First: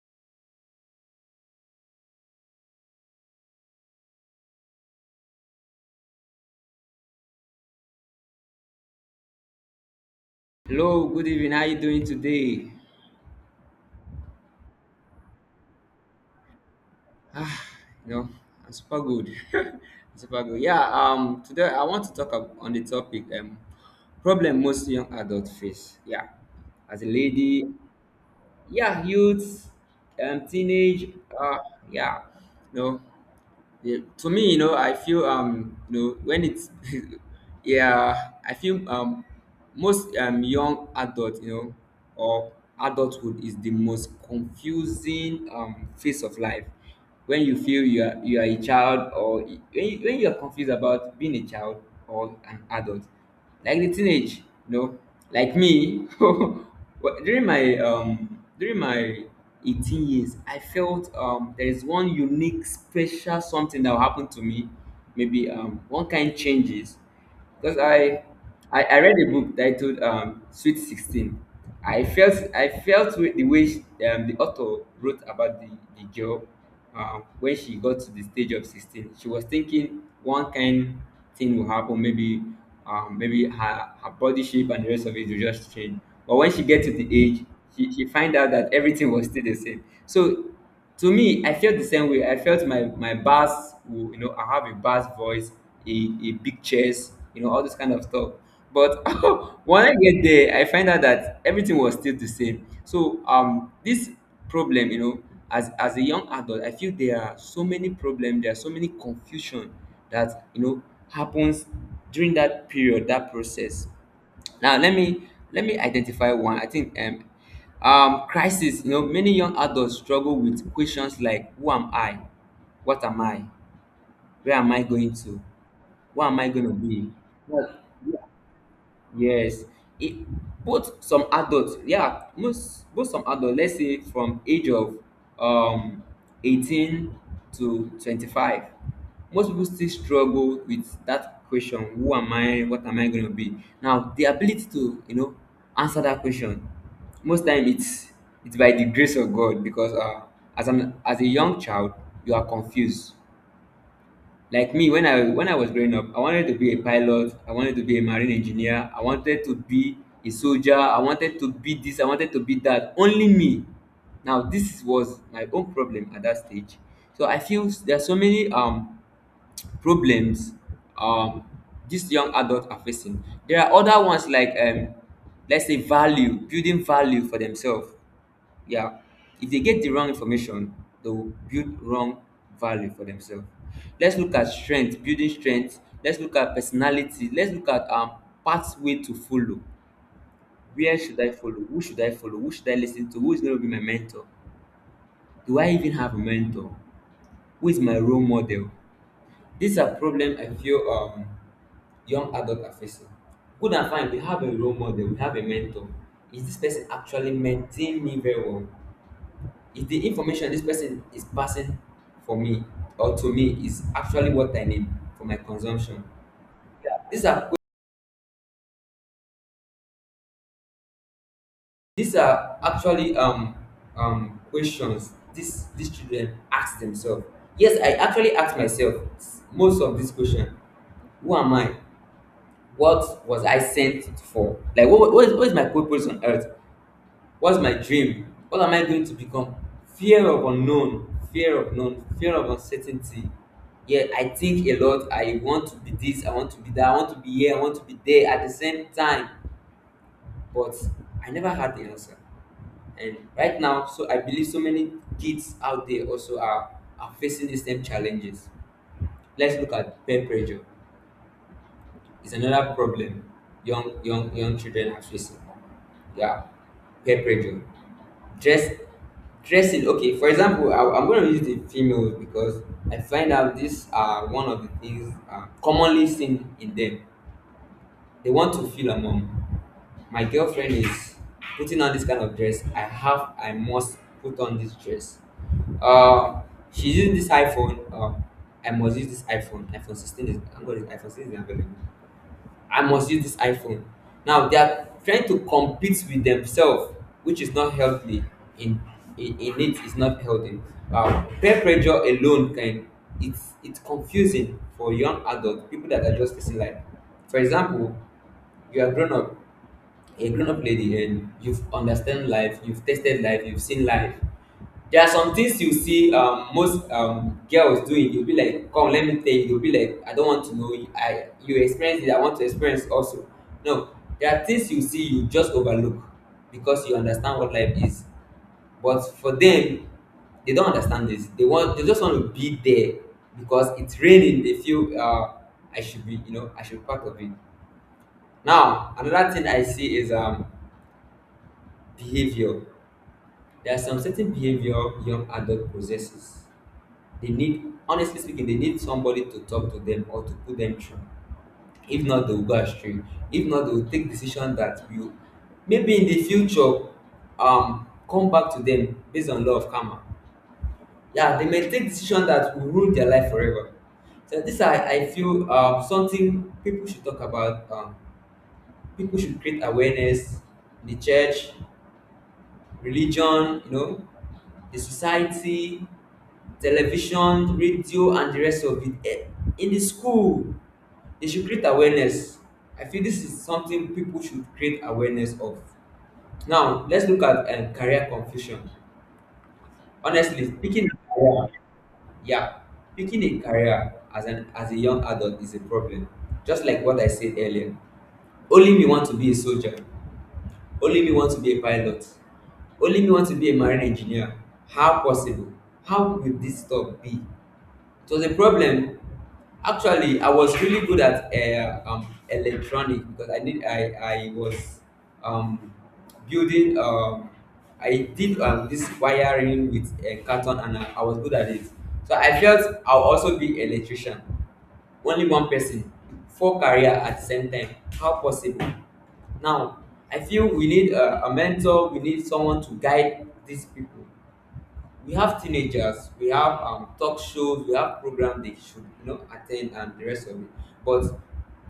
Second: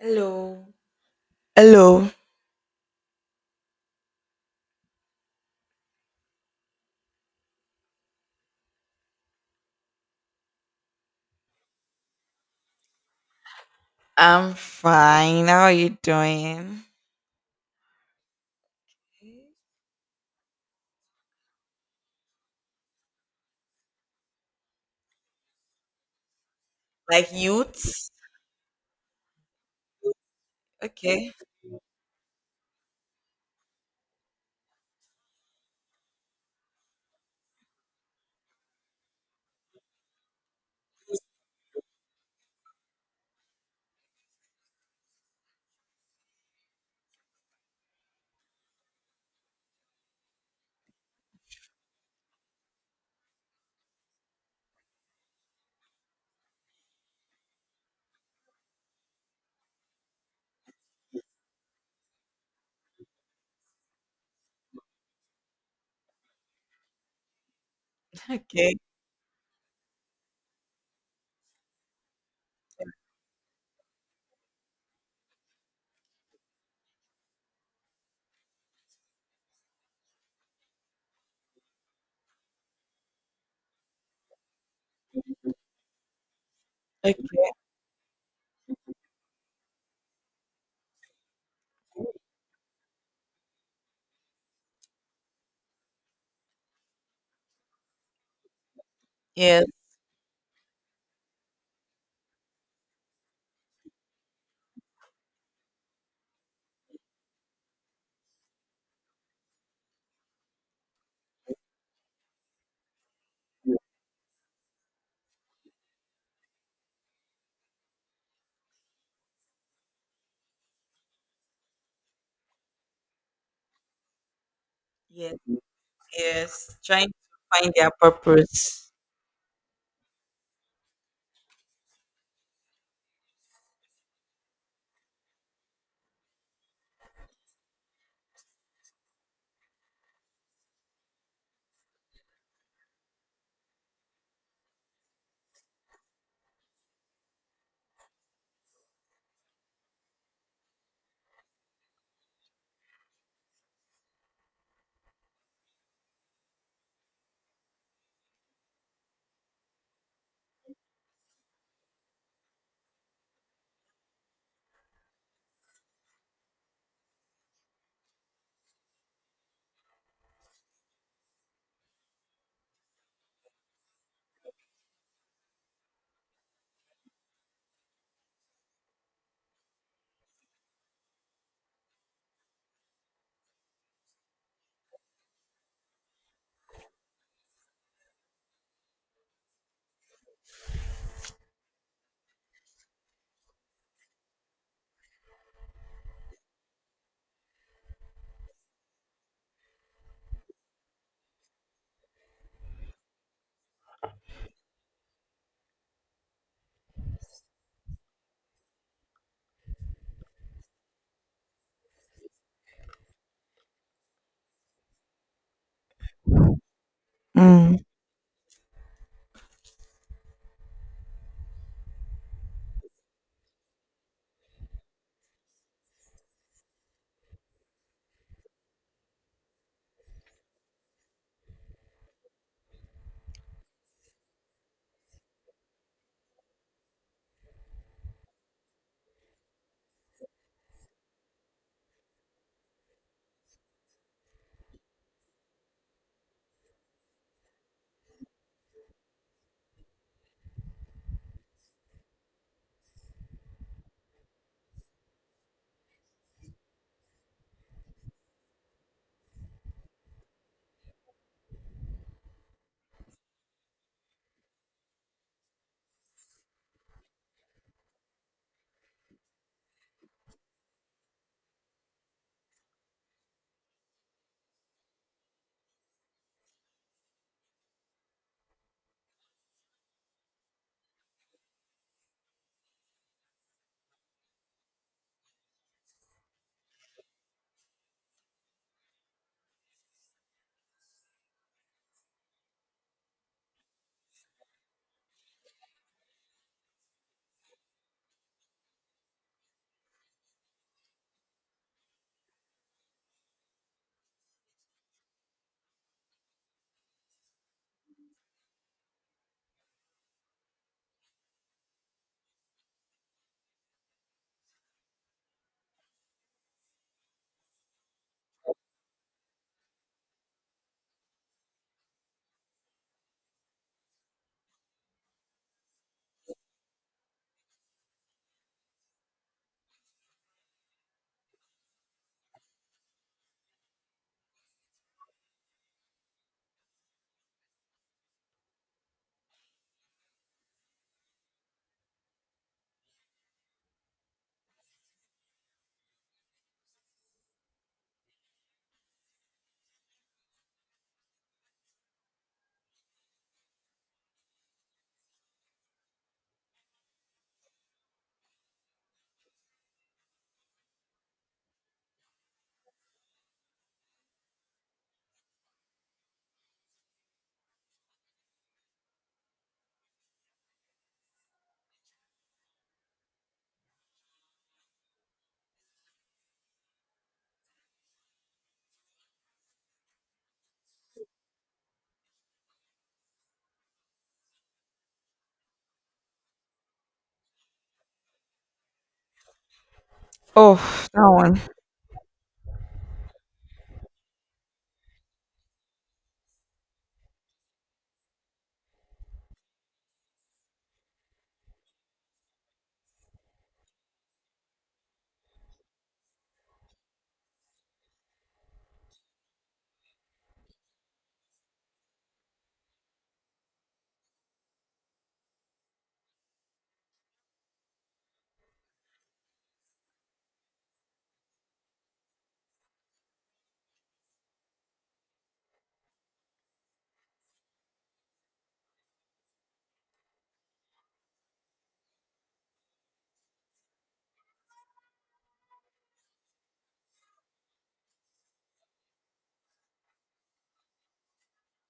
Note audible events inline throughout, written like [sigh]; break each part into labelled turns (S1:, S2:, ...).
S1: Hello. Hello.
S2: Hello, good evening. How you doing today?
S1: I'm fine. How are you doing?
S2: Ah, you know, I'm super good. [laughs]
S1: Okay.
S2: I'm super good. Yeah, today I want to talk on the topic problem most young adults face. Yeah. As a
S1: Like
S2: lady,
S1: youths?
S2: yeah, youth, teenage,
S1: Okay. [laughs]
S2: yeah. No. Yeah, to me, you know, I feel when it's [laughs] yeah, I feel most young adult, you know, or adulthood is the most confusing phase of life. When you feel you are a child, or when you are confused about being a child or an adult, like the teenage, you know, like me. [laughs] Well, during my during my 18 years, I felt there is one unique, special something that will happen to me. Maybe one kind changes because I,
S1: Okay.
S2: I I read a book titled Sweet Sixteen. I felt with the way the author wrote about the girl when she got to the stage of 16 she was thinking one kind thing will happen, maybe maybe her body shape and the rest of it will just change. But when she get to the age
S1: Okay.
S2: she find out that everything was still the same. So to me I felt the same way. I felt my bass will, you know, I have a bass voice, a big chest, you know, all this kind of stuff, but [laughs]
S1: Yes.
S2: when I get there I find out that everything was still the same. So this problem, you know, as a young adult I feel there are so many problems, there are so many confusion that, you know, happens during that period, that process. Now let me identify one. I think crisis, you know, many young adults struggle with questions like who am I, what am I, where am I going
S1: Yes.
S2: to, what am I going to
S1: Yes. Trying
S2: be,
S1: to find
S2: what?
S1: their purpose.
S2: Yes, it both some adults, yeah, most both some adults, let's say from age of um 18 to 25, most people still struggle with that question, who am I, what am I gonna be? Now the ability to, you know, answer that question, most time it's by the grace of God because as an as a young child, you are confused. Like me, when I was growing up, I wanted to be a pilot. I wanted to be a marine engineer. I wanted to be a soldier. I wanted to be this. I wanted to be that. Only me. Now this was my own problem at that stage. So I feel there are so many problems um these young adults are facing. There are other ones like let's say value, building value for themselves. Yeah, if they get the wrong information, they will build wrong value for themselves. Let's look at strength, building strength. Let's look at personality. Let's look at pathway to follow. Where should I follow? Who should I follow? Who should I listen to? Who is going to be my mentor? Do I even have a mentor? Who is my role model? These are problems I feel young adults are facing. Good and fine, we have a role model, we have a mentor. Is this person actually mentoring me very well? Is the information this person is passing for me or to me is actually what I need for my consumption? These are
S1: Mm.
S2: these are actually questions these children ask themselves. Yes, I actually ask myself most of these questions. Who am I? What was I sent for? Like what is my purpose on earth? What's my dream? What am I going to become? Fear of unknown, fear of known, fear of uncertainty. Yeah, I think a lot. I want to be this, I want to be that, I want to be here, I want to be there at the same time, but I never had the answer. And right now, so I believe so many kids out there also are facing these same challenges. Let's look at peer pressure. It's another problem young children are facing. Yeah, peer pressure. dress Dressing. Okay, for example, I'm going to use the females because I find out these are one of the things commonly seen in them. They want to feel a mom. My girlfriend is putting on this kind of dress, I must put on this dress. uh she's using this iphone. I must use this iphone 16 is I'm going to iphone 16 is available. I must use this iPhone. Now they are trying to compete with themselves, which is not healthy. In in It is not healthy. Wow, peer pressure alone can, it's confusing for young adults, people that are just facing life. For example, you are grown up, a grown-up lady, and you've understand life, you've tasted life, you've seen life. There are some things you see most girls doing. You'll be like, "Come, let me tell you." You'll be like, "I don't want to know. I you experience it. I want to experience also." No, there are things you see you just overlook because you understand what life is. But for them, they don't understand this. They just want to be there because it's raining. They feel I should be, you know, I should be part of it. Now another thing I see is behavior. There are some certain behavior young adult possesses. They need, honestly speaking, they need somebody to talk to them or to put them through. If not, they will go astray. If not, they will take decision that will, maybe in the future, come back to them based on law of karma. Yeah, they may take decision that will ruin their life forever. So this I feel something people should talk about. People should create awareness in the church, religion, you know, the society, television, radio, and the rest of it. In the school, they should create awareness. I feel this is something people should create awareness of. Now, let's look at career confusion. Honestly,
S1: Oh,
S2: picking
S1: that
S2: a
S1: one.
S2: career, yeah, picking a career as an as a young adult is a problem. Just like what I said earlier, only me want to be a soldier. Only me want to be a pilot. Only me want to be a marine engineer. How possible? How will dis talk be? It was a problem. Actually, I was really good at electronic because I was um, building, I did this wiring with a carton and I was good at it. So I felt I'll also be electrician. Only one person, four career at the same time. How possible? Now, I feel we need a mentor. We need someone to guide these people. We have teenagers, we have talk shows, we have programs they should, you know, attend and the rest of it. But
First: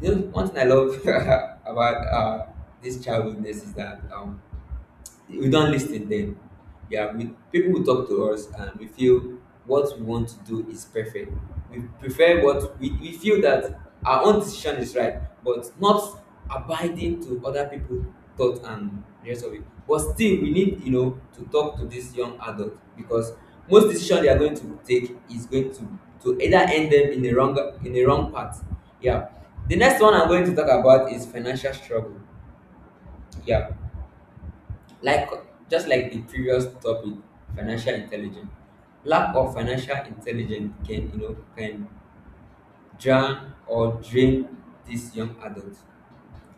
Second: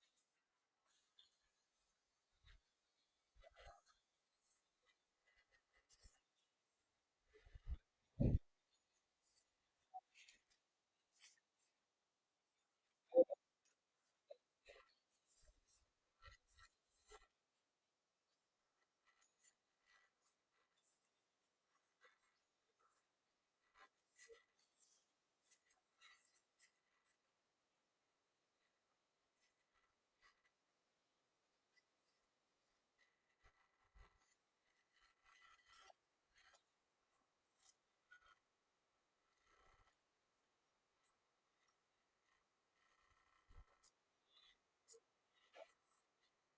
S2: you know, one thing I love [laughs] about this childhoodness is that we don lis ten dem. Yeah, we people will talk to us and we feel what we want to do is perfect. We prefer what we feel that our own decision is right, but not abiding to other people thought and the rest of it. But still we need, you know, to talk to this young adult because most decision they are going to take is going to either end them in the wrong, in the wrong path. Yeah, the next one I'm going to talk about is financial struggle. Yeah, like just like the previous topic, financial intelligence. Lack of financial intelligence can, you know, can drown or drain these young adults.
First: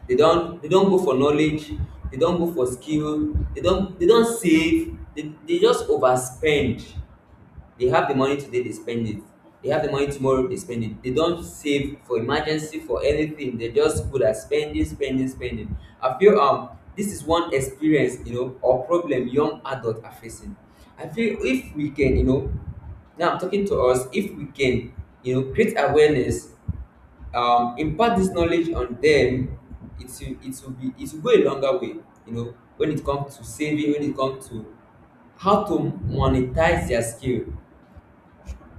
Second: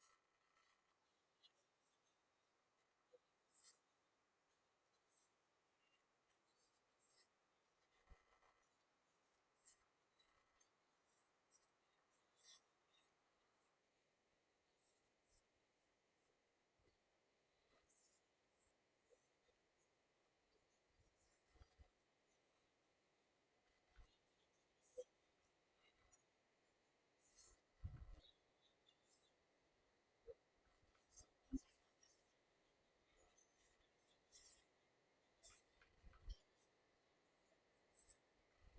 S2: They don't go for knowledge, they don't go for skill, they don't save, they just overspend. They have the money today, they spend it. They have the money tomorrow, they spend it. They don't save for emergency for anything. They're just good at spending, spending, spending. I feel this is one experience, you know, or problem young adults are facing. I feel if we can, you know, now I'm talking to us, if we can, you know, create awareness, impart this knowledge on them. It will go a longer way, you know, when it comes to saving, when it comes to how to monetize their skill.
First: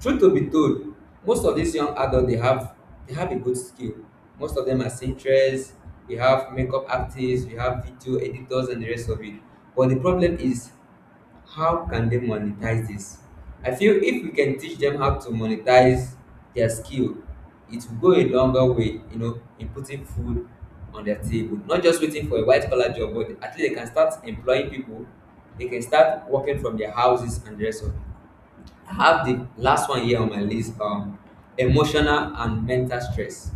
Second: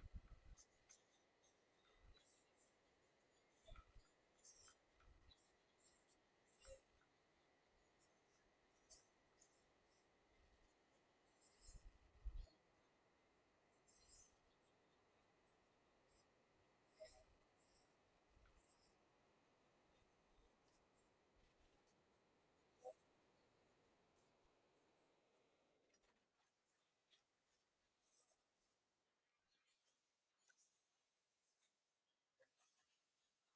S2: Truth to be told, most of these young adults they have a good skill. Most of them are seamstresses, we have makeup artists, we have video editors and the rest of it. But the problem is how can they monetize this? I feel if we can teach them how to monetize their skill, it will go a longer way, you know, in putting food on their table. Not just waiting for a white collar job, but at least they can start employing people, they can start working from their houses and the rest of it. I have the last one here on my list. Emotional and mental stress.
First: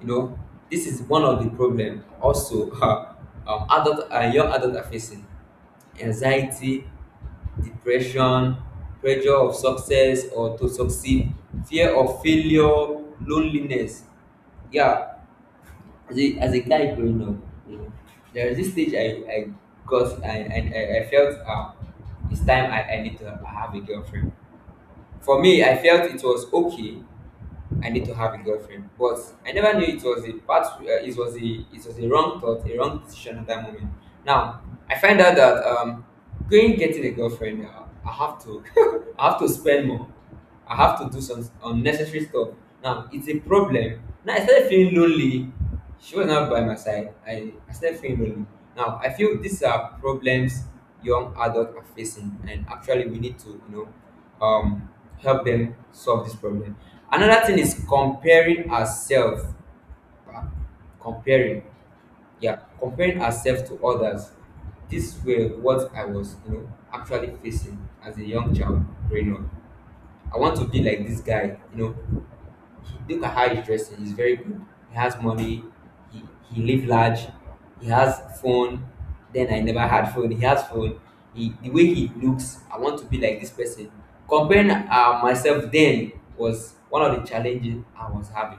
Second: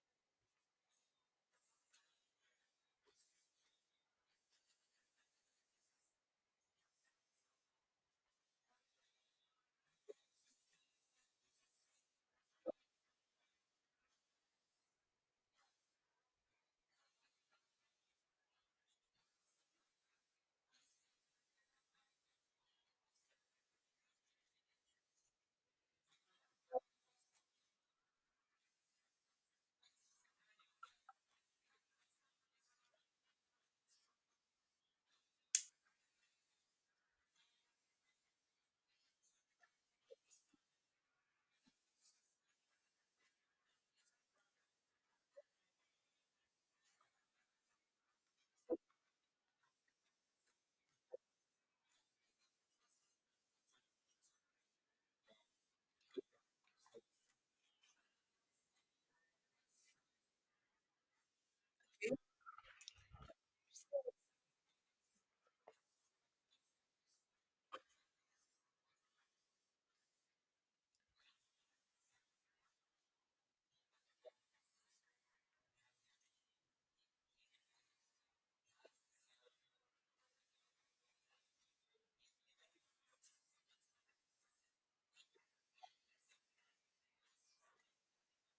S2: You know, this is one of the problem. Also, [laughs] adult and young adult are facing anxiety, depression, pressure of success or to succeed, fear of failure, loneliness. Yeah, as as a guy growing up, you know, there is this stage I got, and I felt it's time I need to have a girlfriend. For me, I felt it was okay, I need to have a girlfriend. But I never knew it was a part. It was a, it was a wrong thought, a wrong decision at that moment. Now I find out that going getting a girlfriend, I have to, [laughs] I have to spend more. I have to do some unnecessary stuff. Now it's a problem. Now I started feeling lonely. She was not by my side. I started feeling lonely. Now I feel these are problems young adults are facing, and actually we need to, you know, help them solve this problem. Another thing is comparing ourselves. uh, Comparing, yeah, comparing ourselves to others. This were what I was, you know, actually facing as a young child growing up. I want to be like this guy, you know. Look at how he's dressing. He's very good. He has money. He he live large. He has phone. Then I never had phone. He has phone. He, the way he looks, I want to be like this person. Comparing myself then was one of the challenges I was having.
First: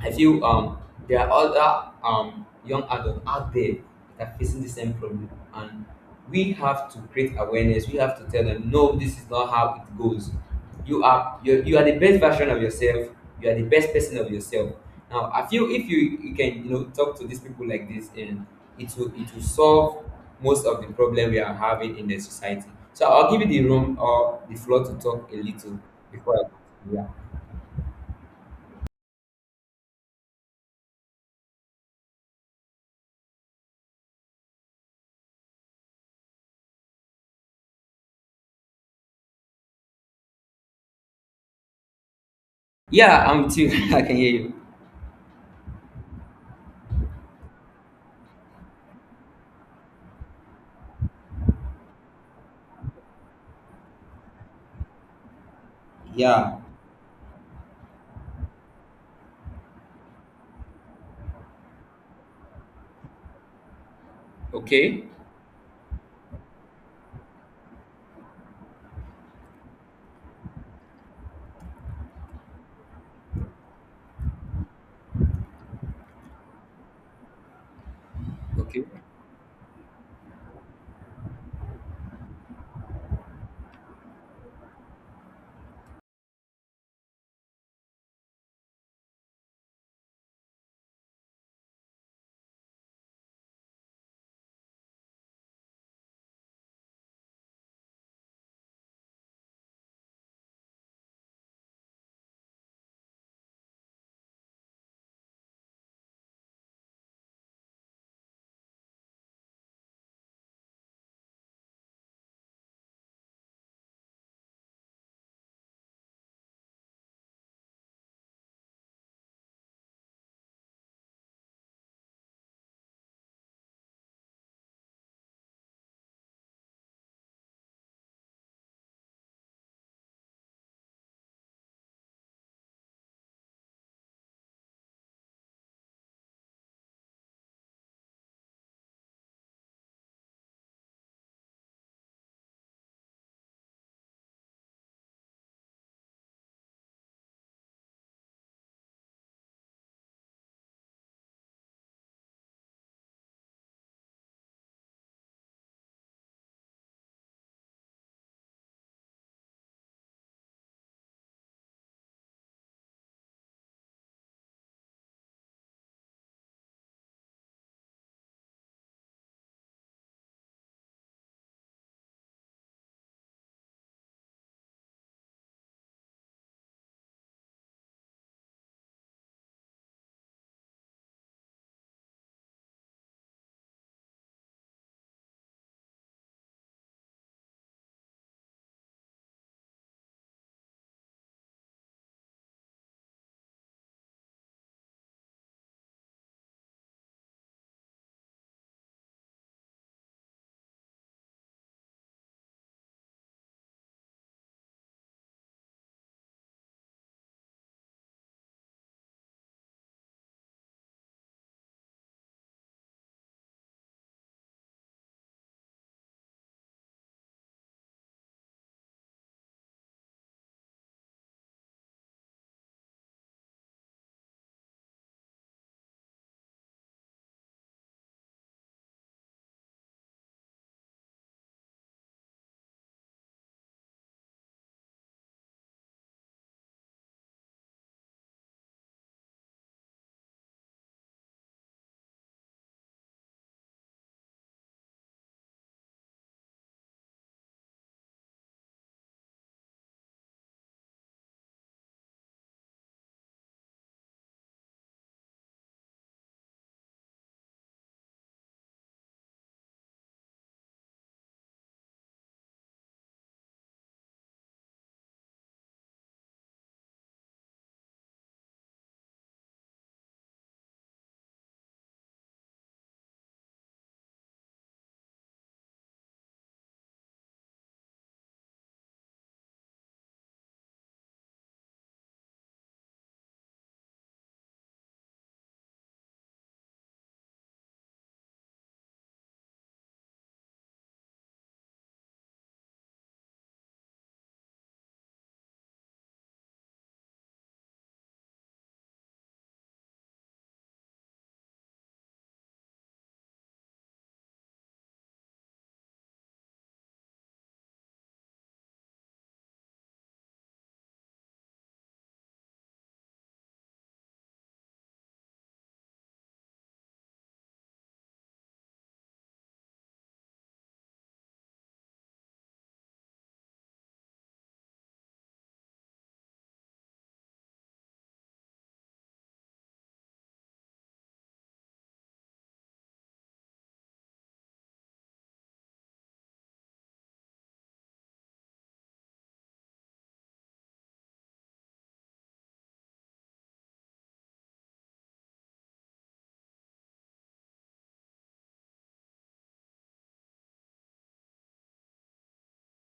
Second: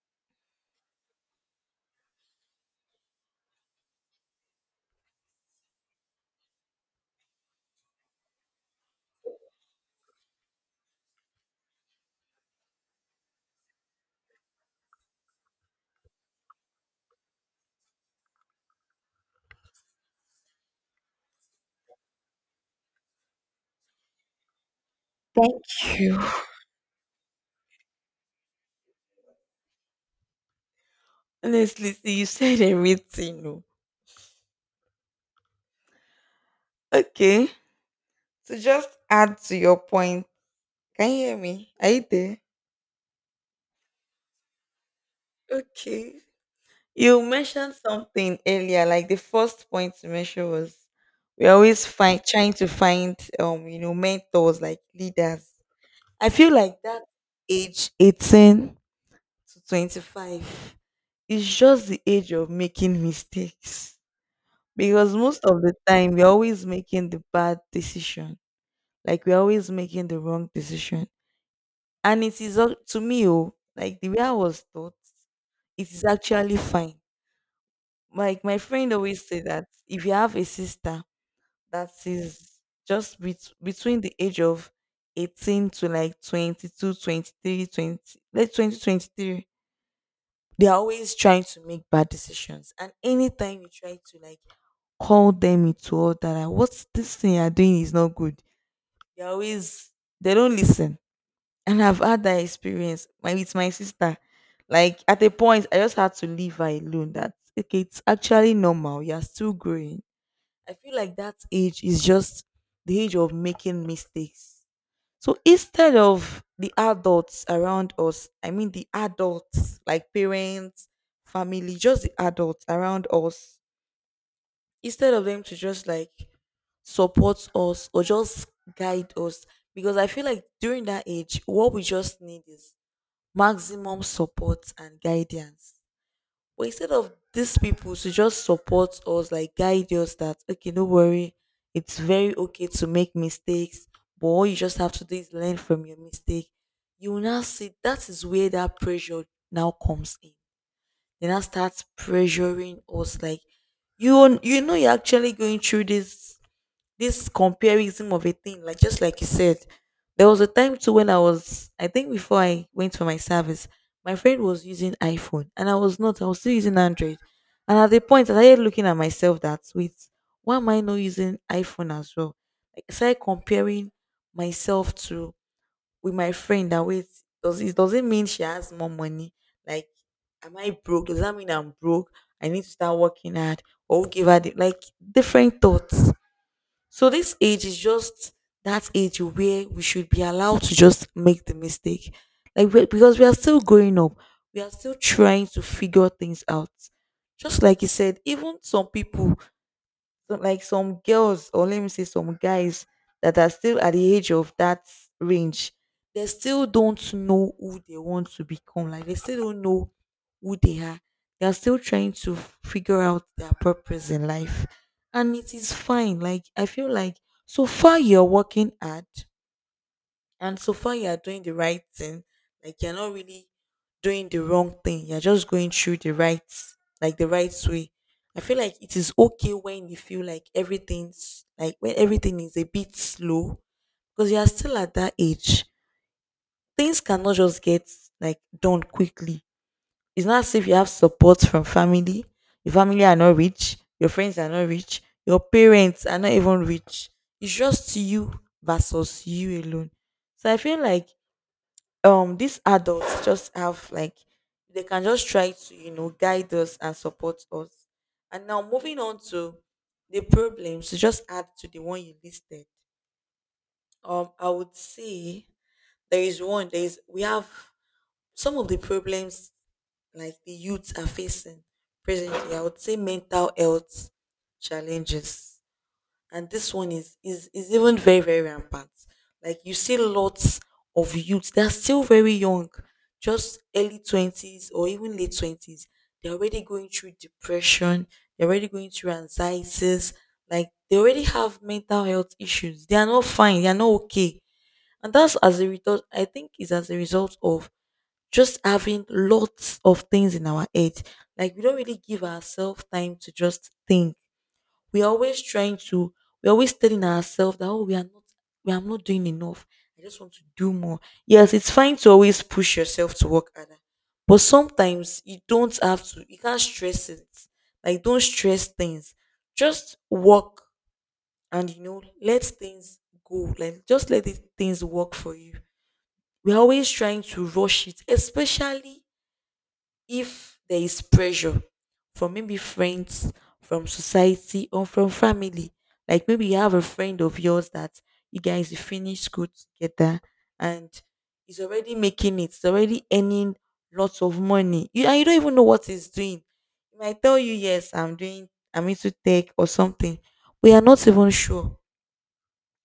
S2: I feel there are other young adults out there that are facing the same problem, and we have to create awareness. We have to tell them, no, this is not how it goes. You are you are the best version of yourself. You are the best person of yourself. Now, I feel if you can, you know, talk to these people like this, and it will solve most of the problem we are having in the society. So I'll give you the room or the floor to talk a little
S1: Thank you.
S2: before. Yeah,
S1: Honestly, see, you said everything. Oh. Okay. So just add to your point. Can you hear me? Are you there?
S2: yeah, I'm with you. [laughs] I can hear you.
S1: Okay. You mentioned something earlier, like the first point to mention was we always find trying to find mentors like leaders. I feel
S2: Yeah.
S1: like that age 18 to 25 is just the age of making mistakes
S2: Okay.
S1: because most of the time we're always making the bad decision, like we're always making the wrong decision. And it is up to me. Oh, like the way I was taught, it is actually fine. Like my
S2: Okay.
S1: friend always say that if you have a sister that is just between the age of 18 to like 22, 23, 20, like 20, 23, they are always trying to make bad decisions. And anytime you try to, like, call them into order, like, what's this thing you're doing is not good. They are always they don't listen. And I've had that experience with my sister. Like at a point, I just had to leave her alone. That, okay, it's actually normal. You're still growing. I feel like that age is just the age of making mistakes. So instead of the adults around us, I mean the adults like parents, family, just the adults around us, instead of them to just like support us or just guide us, because I feel like during that age, what we just need is maximum support and guidance, but instead of these people to just support us, like guide us that, okay, no worry, it's very okay to make mistakes, but all you just have to do is learn from your mistake. You will now see that is where that pressure now comes in. They now start pressuring us, like, you're actually going through this comparison of a thing, like, just like you said. There was a time too when I was, I think, before I went for my service, my friend was using iPhone and I was not. I was still using Android. And at the point, I started looking at myself that, wait, why am I not using iPhone as well? Like, I started comparing myself to with my friend that, wait, doesn't mean she has more money. Like, am I broke? Does that mean I'm broke? I need to start working hard. Or who gave her the, like, different thoughts? So this age is just that age where we should be allowed to just make the mistake. Like, we because we are still growing up. We are still trying to figure things out. Just like you said, even some people, so like some girls, or let me say some guys, that are still at the age of that range, they still don't know who they want to become. Like, they still don't know who they are. They are still trying to figure out their purpose in life. And it is fine. Like, I feel like so far you're working hard, and so far you are doing the right thing, like, you're not really doing the wrong thing. You're just going through the right like the right way. I feel like it is okay when you feel like everything's like when everything is a bit slow because you are still at that age. Things cannot just get, like, done quickly. It's not as if you have support from family. Your family are not rich, your friends are not rich, your parents are not even rich. It's just you versus you alone. So I feel like these adults just have, like, they can just try to guide us and support us. And now, moving on to the problems, to just add to the one you listed, I would say there is one there is we have some of the problems, like, the youths are facing presently. I would say mental health challenges, and this one is even very, very rampant. Like, you see lots of youths, they're still very young, just early 20s or even late 20s. They're already going through depression, they're already going through anxieties, like, they already have mental health issues. They are not fine, they are not okay. And that's, as a result, I think, is as a result of just having lots of things in our head. Like, we don't really give ourselves time to just think. we're always trying to, we're always telling ourselves that, oh, we are not doing enough. I just want to do more. Yes, it's fine to always push yourself to work harder. But sometimes you don't have to, you can't stress it. Like, don't stress things. Just work and, let things go. Like, things work for you. We're always trying to rush it, especially if there is pressure from maybe friends, from society, or from family. Like, maybe you have a friend of yours that you finish school together, and he's already making it, he's already earning lots of money. You don't even know what he's doing. He might tell you, yes, I'm into tech or something. We are not even sure.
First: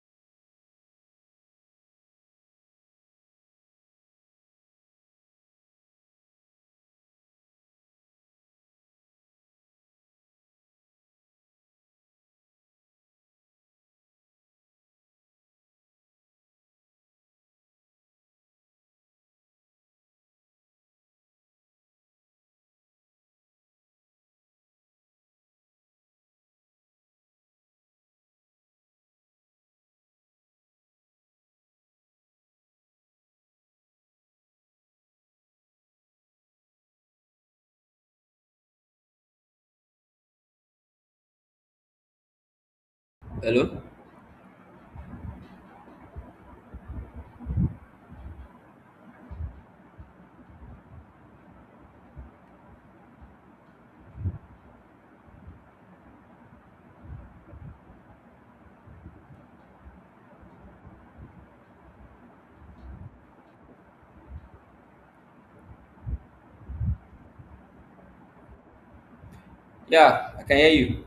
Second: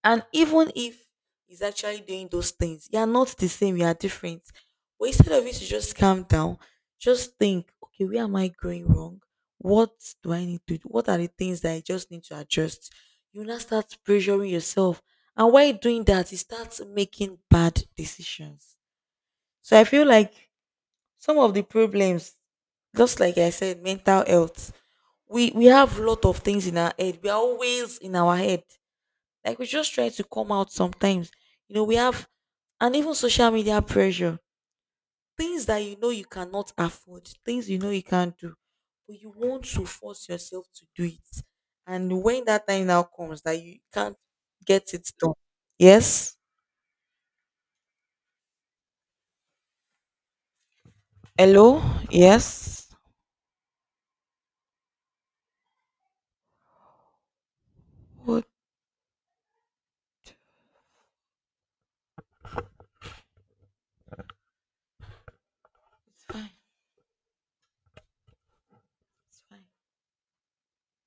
S1: And even if he's actually doing those things, you're not the same, you are different. But instead of you to just calm down, just think, okay, where am I going wrong? What do I need to do? What are the things that I just need to adjust? You now start pressuring yourself. And while doing that, you start making bad decisions. So I feel like some of the problems, just like I said, mental health, we have a lot of things in our head. We are always in our head, like, we just try to come out sometimes. You know, we have and even social media pressure, things that you know you cannot afford, things you know you can't do, but you want to force yourself to do it. And when that time now comes that
S2: Hello.
S1: you can't get it done. Yes. Hello? Yes. What? It's fine. It's fine.
S2: Yeah, I can hear you.